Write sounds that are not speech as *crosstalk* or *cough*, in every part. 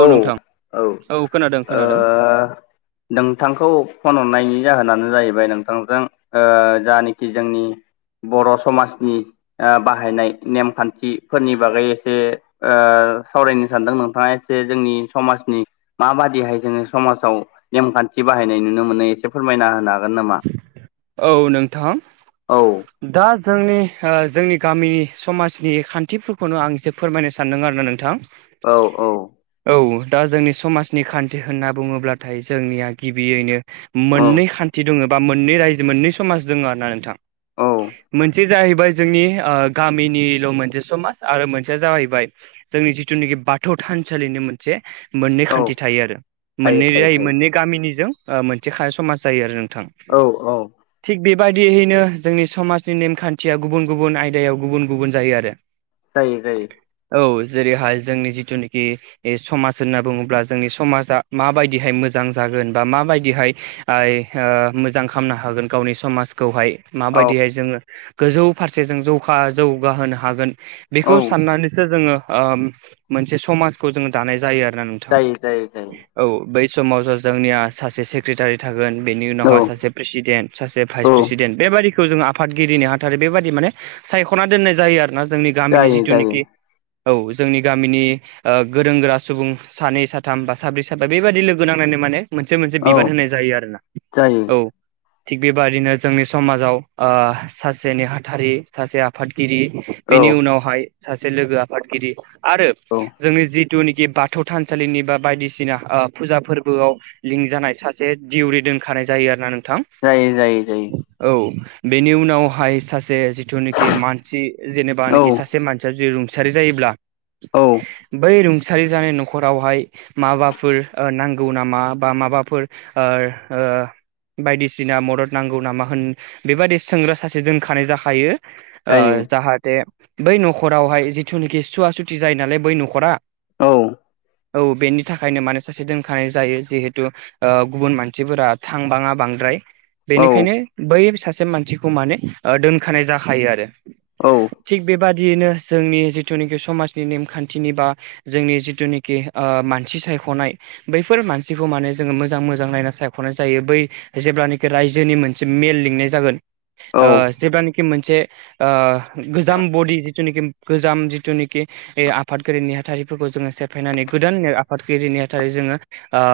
औ नोंथां औ खोनादों खोनादों ओ नोंथांखौ फन हरनायनि जाहोनानो जाहैबाय नोंथांजों जानखि जोंनि बर' समाजनि बाहायनाय नेमखान्थिफोरनि बागै एसे ओ सावरायनो सानदों नोंथांङा एसे जोंनि समाजनि माबादिहाय जोंङो समाजाव नेमखान्थि बाहायनाय नुनो मोनो एसे फोरमायना होनगोन औ नोंथां औ दा जोंनि जोंनि गामिनि समाजनि खान्थिफोरखौनो आं एसे फोरमायनो सान सानदों आरोना नोंथां औ औ औ दा जोंनि समाजनि खान्थि होनना बुंङोब्लाथाय जोंनिया गिबियैनो औ मोननै खान्थि दंङो बा मोननै रजो मोननै समाज दंङो होनना नोंथां औ मोनसे जाहैबाय जोंनि गामिनिल'ओ मोनसे समाज आरो मोनसेया जाहैबाय जोंनि जिथुनाखि बाथौ थानसालिनि मोनसे मोननै औ खान्थि थायो आरो थायो मोननै ज थायो थायो मोननै गामिनिजों मोनसे समाज जायो आरो नोंथां औ औ थिग बेबायदियैनो जोंनि समाजनि नेमखान्थिया गुबुन गुबुन आयदायाव गुबुन गुबुन जायो आरो जायो जायो औ जेरैहाय जोंनि जिथुनाखि समाज होनना बुंङोब्ला जोंनि समाजा माबायदिहाय मोजां जागोन बा माबायदिहाय मोजां खालामनो हागोन गावनि समाजखौहाय औ माबायदिहाय जोंङो गोजौ फारसे जों जौखा जौगाहोनो हागोन औ बेखौ साननानैसो जोंङो मोनसे समाजखौ जोंङो दानाय जायो आरोना नोंथां जायो जायो जायो औ बै समाज जोंनिया सासे सेक्रेटारि थागोन बेनि उनावहाय औ सासे प्रेसिडेन्ट सासे भाइस औ प्रेसिडेन्ट बेबाददिखौ जोङो आफादगिरिनि हाथारै बेबायादि माने सायख'ना दोननाय जायो आरो ना जोंनि गामिनि जायो जायो जिथुनिखि औ जोंनि गामिनि। ओ गोरों गोरा सुबुं सानै साथाम बा साब्रै साब्रा बेबायदि लोगो नांनानै माने मोनसे मोनसे औ बिबान होनाय जायो आरो ना। जायो। *unintelligible* थिग बेबादिनो जोंनि समाजाव सासे नेहाथारि सासे आफादगिरि औ बिनि उनावहाय सासे लोगो आफादगिरि आरो औ जोंनि जिथुनिखि बाथौ थानसालिनि बा बायदिसिना फुजा फोरबोआव लिंक जानाय सासे दिउरि दोनखानाय जायो आरो ना नोंथां। जायो जायो जायो। औ बेनि उनावहाय सासे जिथुनाखि मानसि औ जेनेबानखि सासे मानसि दा जुदि रुंसारि जायोब्ला। औ। बै रुंसारि जानाय न'खरावहाय माबाफोर ओ नांगौ नामा बा माबाफोर ओ ओ बायदिसिना मदद नांगौ नामा होन बेबादि सोंग्रा सासे दोनखानाय जाखायो। ओ जायो जाहाथे बै न'खरावहाय जिथुनिखि सुवा सुथि जायो नालाय बै न'खरा औ। औ बेनि थाखायनो माने सासे दोनखानाय जायो। जिहेथु ओ गुबुन मान सिफोरा थांबाङा बांद्राय। औ बेनिखायनो बै सासे मानसिखौ माने ओ दोनखानाय जाखायो आरो। औ थिग बेबादियैनो जोंनि जिथुनिखि समाजनि नेमखान्थिनि बा जोंनि जिथुनिखि ओ मानसि सायख'नाय बैफोर मानसिखौ माने जोङो मोजां मोजां नायना सायख' ख'नाय जायो बै जेब्लानोखि रायजोनि मोनसे मेल लिंनाय जागोन। औ ओ जेब्लानोखि मोनसे गोजाम बडि जिथुनिखि गोजाम जिथुनिखि आफादगिरि ने हाथारिफोरखौ जोंङो सेफायनानै गोदान आफादगिरि नेहाथारि जोंङो आ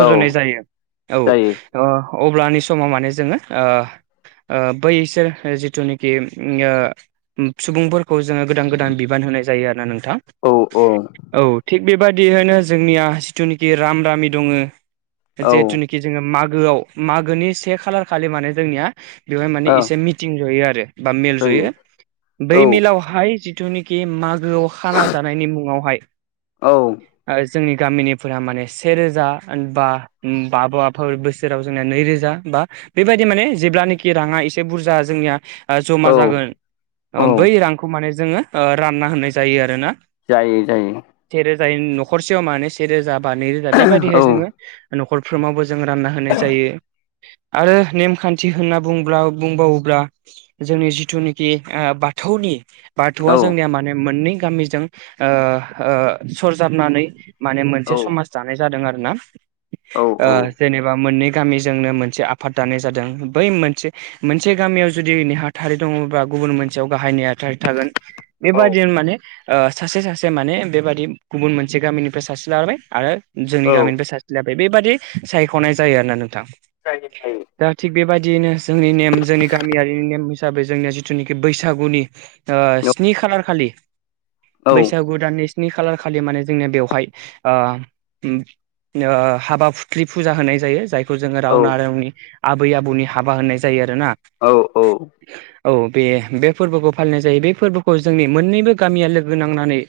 औ जायो। जायो औ अ अब्लानि समाव माने जोङो ओ ओ बैसोर जिथुनिखि उम ओ सुबुंफोरखौ जोङो गोदान गोदान बिबान होनाय जायो आरो ना नोंथां। अ। औ थिग बेबादिहोनो जोंनिया जिथुनिखि राम रामि दङो औ जे मागोआव मागोनि से खालार खालि माने जोंनिया बेवहाय माने औ इसे मिटिं जयो आरो। बा मेल जायो जयो। औ बै मेलाव हाय जिथुनिखि मागोआव खाना जानायनि मुङावहाय औ। आरो जोंनि गामिनिफोरा माने सेेरोजा बा उम बाब'वाफोर बोसोराव जोंनिया नैरोजा बा बेबायदि माने जेब्लानोखि राङा एसे बुरजा जोंनिया ओ औ जमा जागोन ओ बै रांखौ माने जोङो ओ रानना होनाय जायो आरोना। जायो जायो। सेेरोजाय न'खरसेयाव मानो सेेरोजा बा नै रोजा औ बेबादिहाय जोङो न' खर फ्रोमावबो जोङो रानना होनाय जायो। आरो नेमखान्थि होनना बुंब्ला बुंबावोब्ला जोंनि जिथुनिखि ओ बाथौनि औ बाथौआ जोंनिया माने मोननै गामिजों ओ ओ सरजाबनानै माने मोनसे समाज दानाय जादों आरो ना। औ ओ औ जेनेबा मोननै गामिजोंनो मोनसे आफाद दानाय जादों। बै मोनसे मोनसे गामियाव जुदि नेहाथारि दङबा गुबुन मोनसेयाव गाहाइ नेहा थारि थागोन औ बेबादिनो माने ओ सासे सासे माने बेबादि गुबुन मोनसे गामिनिफ्राय सासे लाबाय आरो जोंनि औ जायो औ गामिनिफ्राय सा से लाबाय बेबादि सायख'नाय जायो आरोना नोंथां। जायो जायो। दा थिग बेबादियैनो जोंनि नेम जोंनि गामियारिनि नेम हिसाबै जोंनिया जिथुनिखि बैसागुनि ओ औ स्नि खालार खालि औ बैसागु दाननि स्नि‌ खालार खालि माने जोंनिया बेवहाय ओ उम ओ हाबा फुथ्लि फुजा होनाय जायो जायखौ जोङो औ रावना रावनि आबै आबौनि हाबा होननाय जायो आरोना। औ औ औ बे बे फोरबोखौ फालिनाय जायो बे फोरबोखौ जोंनि मोननैबो गामिया लोगो नांनानै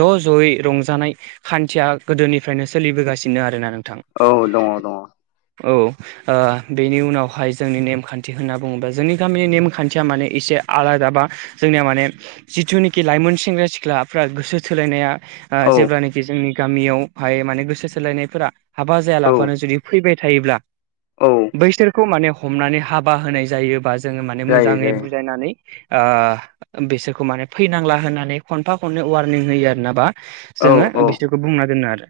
ज' ज'यै रंजानाय खान्थिया गोदोनिफ्रायनो सोलिबोगासिनो आरोना नोंथां। औ दङ दङ औ ओ बेनि उनावहाय जोंनि नेमखान्थि होनना बुङोबा जोंनि गामिनि नेमखान्थिया माने एसे आलादा बा जोंनिया माने जिथुनोखि लाइमोन सेंग्रा सिख्लाफ्रा गोसो थोलायनाया ओ जेब्लानोखि जोंनि गामियाव हाय माने गोसो थोलायनायफोरा हाबा जाया लाफानो जुदि फैबाय थायोब्ला औ बैसोरखौ माने हमनानै हाबा होनाय जायोबा जोङो माने जायो मोजाङै जायो बुजायनानै ओ बिसोरखौ माने फैनांला होनानै खनफा खननै वारनिं होयो आरोना बा औ जोङो औ बिसोरखौ बुंना दोनो आरो।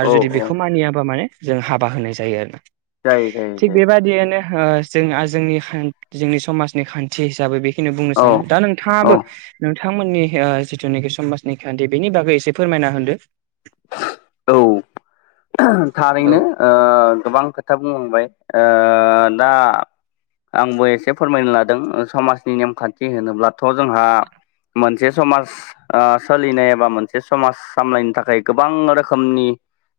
आरो औ जुदि औ बेखौ मानियाबा माने जों हाबा होनाय जायो आरो जायो जायो थिग जायो बेबादियैनो ओ जोंहा जोंनि खान जोंनि समाजनि खान्थि हिसाबै बेखोनि बुंनो औ सानो दा औ नोंथाङाबो नोंथांमोननि ओ जिथुनाखि समाजनि खान्थि बेनि बागै एसे फोरमायना होदो। औ औ थारैनो ओ गोबां खोथा बुंलांबाय ओ दा आंबो एसे फोरमायनो लादों समाजनि नेमखान्थि होनोब्लाथ' जोंहा मोनसे समाज ओ सोलिनाय एबा मोनसे समाज सामलायनो थाखाय गोबां रोखोमनि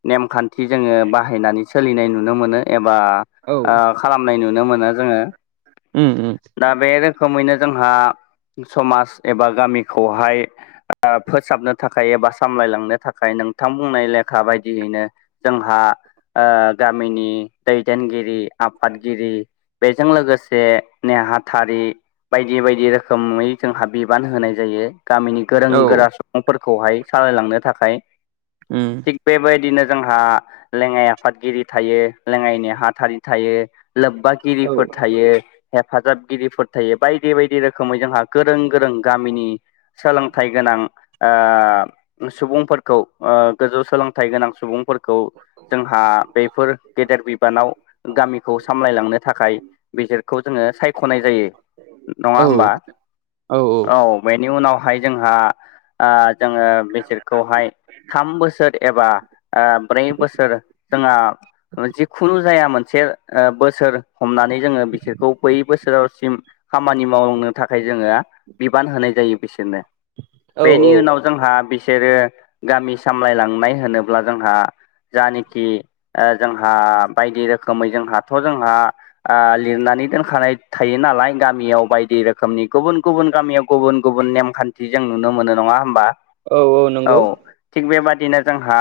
नेमखान्थि जोङो बाहायनानै सोलिनाय नुनो मोनो एबा ओ औ खालामनाय नुनो मोनो जोङो। उम उम दा बे रोखोमैनो जोंहा समाज एबा गामिखौहाय बा फोसाबनो थाखाय एबा सामलायलांनो थाखाय नोंथां बुंनाय लेखा बाय दियैनो जोंहा ओ गामिनि दैदेनगिरि आफादगिरि बेजों लोगोसे नेहाथारि बायदि बायदि रोखोमै जोंहा बिबान होनाय जायो गामिनि गोरों औ गोरा सुबुंफोरखौहाय सालायलांनो थाखाय उम थिग बेबायदिनो जोंहा लेङाइ आफादगिरि थायो लेङाइ नेहाथारि थायो औ लोबबागिरिफोर थायो। हेफाजाबगिरिफोर थायो बायदि बायदि रोखोमै जोंहा गोरों गोरों गामिनि सोलोंथाइ गोनां ओ सुबुंफोरखौ ओ गोजौ सोलों थाइ गोनां सुबुंफोर खौ जोंहा बेफोर गेदेर बिबानाव गामिखौ सामलायलांनो थाखाय बिसोरखौ जोङो सायखनाय जायो नङा औ होमबा? औ बेनि उनावहाय जोंहा ओ जोङो बिसोरखौहाय थाम बोसोर एबा ओ ब्रै बोसोर जोङा जिखुनु जाया मोनसे ओ बोसोर हमनानै जोङो बिसोरखौ बै बोसोराव सिम खामानि मावलांनो थाखाय जोङो बिबान होनाय जायो बिसोरनो औ बेनि औ उनाव जोंहा बिसोरो गामि सामलायलांनाय होनोब्ला जोंहा जानाखि ओ जोंहा बायदि रोखोमै जोंहाथ जोंहा आ लिरनानै दोनखानाय थायो नालाय गामियाव बायदि रोखोमनि गुबुन गुबुन गामियाव गुबुन गुबुन नेमखान्थि जों नुनो मोनो नङा होमबा औ औ नंगौ थिग बेबादिनो जोंहा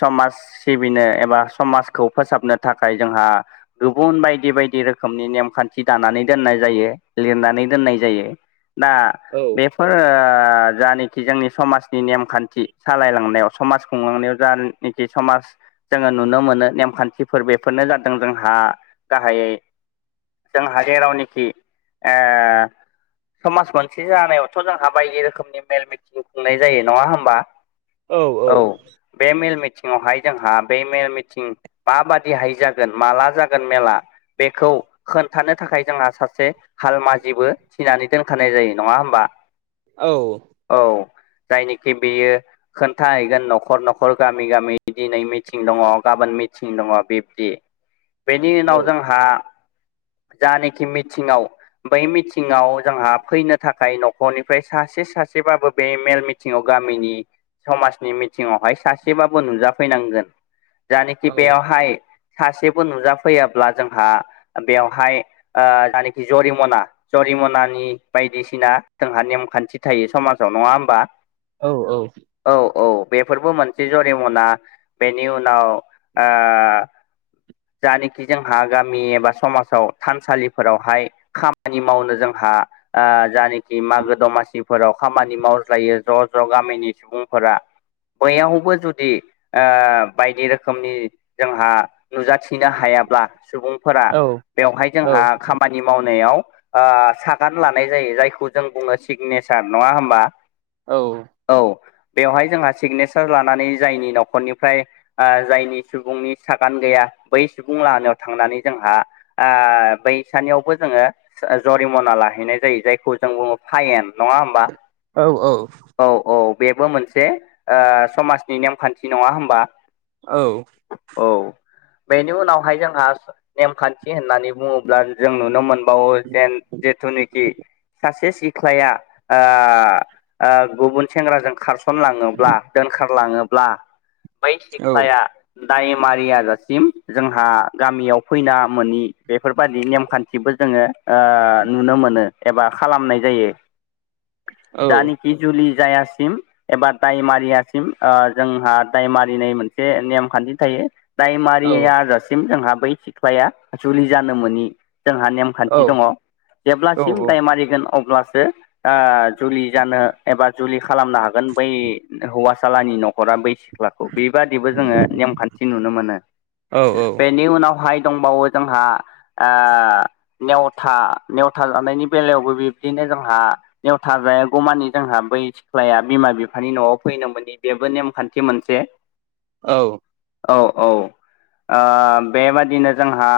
समाज सिबिनो एबा समाजखौ फोसाबनो थाखाय जोंहा गुबुन बायदि बायदि रोखोमनि नेमखान्थि दानानै दोननाय जायो लिरनानै दोननाय जायो दा औ बेफोर जानेखि जोंनि समाजनि नेमखान्थि सालायलांनायाव समाज खुंलांनायाव जानेखि समाज जोङो नुनो मोनो नेमखान्थिफोर बेफोरनो जादों जोंहा गाहायै जोंहा जेरावनाखि ओ समाज मोनसे जानायावथ' जोंहा बायदि रोखोमनि मेल मिथिं खुंनाय जायो नङा होमबा औ बे मेल मिटिंआवहाय जोंहा बे मेल मिटिं माबादिहाय जागोन माला जागोन मेला बेखौ खोन्थानो थाखाय जोंहा सासे हाल माजिबो थिनानै दोनखानाय जायो नङा होमबा औ औ जायनिखि बेयो खोनथाय न'खर न'खर गामि गामि दिनै मिथिं दङ गाबोन मिथिं दङ बिब्दि बेनि औ उनाव जोंहा जानाखि मिथिङाव बै मिथिङाव जोंहा फैनो थाखाय न'खरनिफ्राय सासे सासेबाबो बे मेल मि थिङाव गामिनि समाज नि मिथिङावहाय सासेबाबो नुजाफैनांगोन जानखि औ बेयावहाय सासेबो नुजाफैयाब्ला जोंहा बेवहाय ओ जानाखि जरिमना जरिमनानि बायदिसिना जोंहा नेमखान्थि थायो समाजाव नङा होमबा औ औ औ औ बेफोरबो मोनसे जरिमाना बेनि उनाव ओ जानोखि जोंहा गामि एबा समाजाव थानसालिफोरावहाय खामानि मावनो जोंहा ओ जानोखि मागो दमासिफोराव खामानि मावज्लायो ज' ज' गामिनि सुबुं फोरा बैयावबो जुदि ओ बायदि रोखोमनि जोंहा नुजाथिनो हायाब्ला सुबुं फोरा औ बेवहाय औ जोंहा खामानि मावनायाव ओ सागान लानाय जायो जायखौ जों बुङो सिगनेसार नङा होमबा औ औ बेवहाय जोंहा सिगनेसार लानानै जायनि न'खरनिफ्राय ओ जायनि सुबुंनि सागान गैया बै सुबुं लाहानायाव थांनानै जोंहा ओ, बैसानियावबो जोङो जा जरिमना लाहैनाय जायो जायखौ जों बुङो फायेन नङा होमबा औ औ औ औ बेबो मोनसे ओ समाजनि नेमखान्थि नङा होमबा औ औ बेनि उनावहाय जोंहा नेमखान्थि होननानै बुङोब्ला जों नुनो मोन बावो जेन जेथुनाखि सासे ख्लाया ओ ओ गुबुन सेंग्राजों खारसनलाङोब्ला दोनखारलाङो ब्ला बै औ सिख्लाया दायमारि आजासिम जोंहा गामियाव फैना मोनि बेफोरबायाददि नेमखान गासिबो जोंङो नुनो मोनो एबा खालामनाय जायो दानि जुलि जायासिम एबा ओ दाय मारियासिम जोंहा दाय मारिनाय मोनसे नेमखान्थि थायो। दायमारि मारियासिम बै जोंहा बै सिख्लाया जुलि जानो मोननि जोंहा नेम खान्थि दंङो जेब्लासिम दाय मारिगोन अब्लासो जुलि जानो एबा जुलि खालामनो हागोन बै हौवासालानि न'खरा बैयो सिख्लाखौ बेबादिबो जोंङो नेमखान्थि नुनो मोनो बेनि उनावहाय दंबावो जोंहा ओ नेवथा नेवथा जानायनि बेलायावबो बिब्दिनो जोंहायो बेयाव थाजायागौमानि जोंहा बै सिख्लाया बिमा-बिफा बिमा-बिफानि न'आव फैनो मोननि बेबो नेमखान्थि मोनसो औ। औ ओ बेबादिनो जोंहा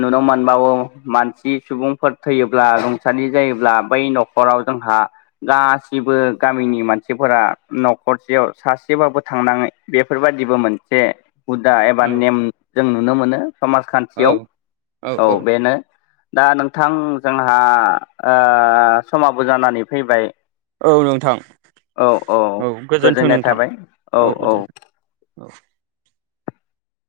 नुनो मोनबाबो मानसि सुबुंफोर थैयोब्ला रुंसारि जायोब्ला बै न'खराव जोंहायो गासिबो गामिनि मानसिफोरानो न'खरसेयाव सासेबाबो थांनाङै बेफोरबादिबो मोनसे हुदा एबा नेम जों नुनो मोनो समाजखान्थियाव औ बेनो दा नोंथां जोंहा समाबो जानानै फैबाय। औ नोंथां औ गोजोन्थों गोजोननाय नोंथां थाबाय औ गोजोन्थों औ।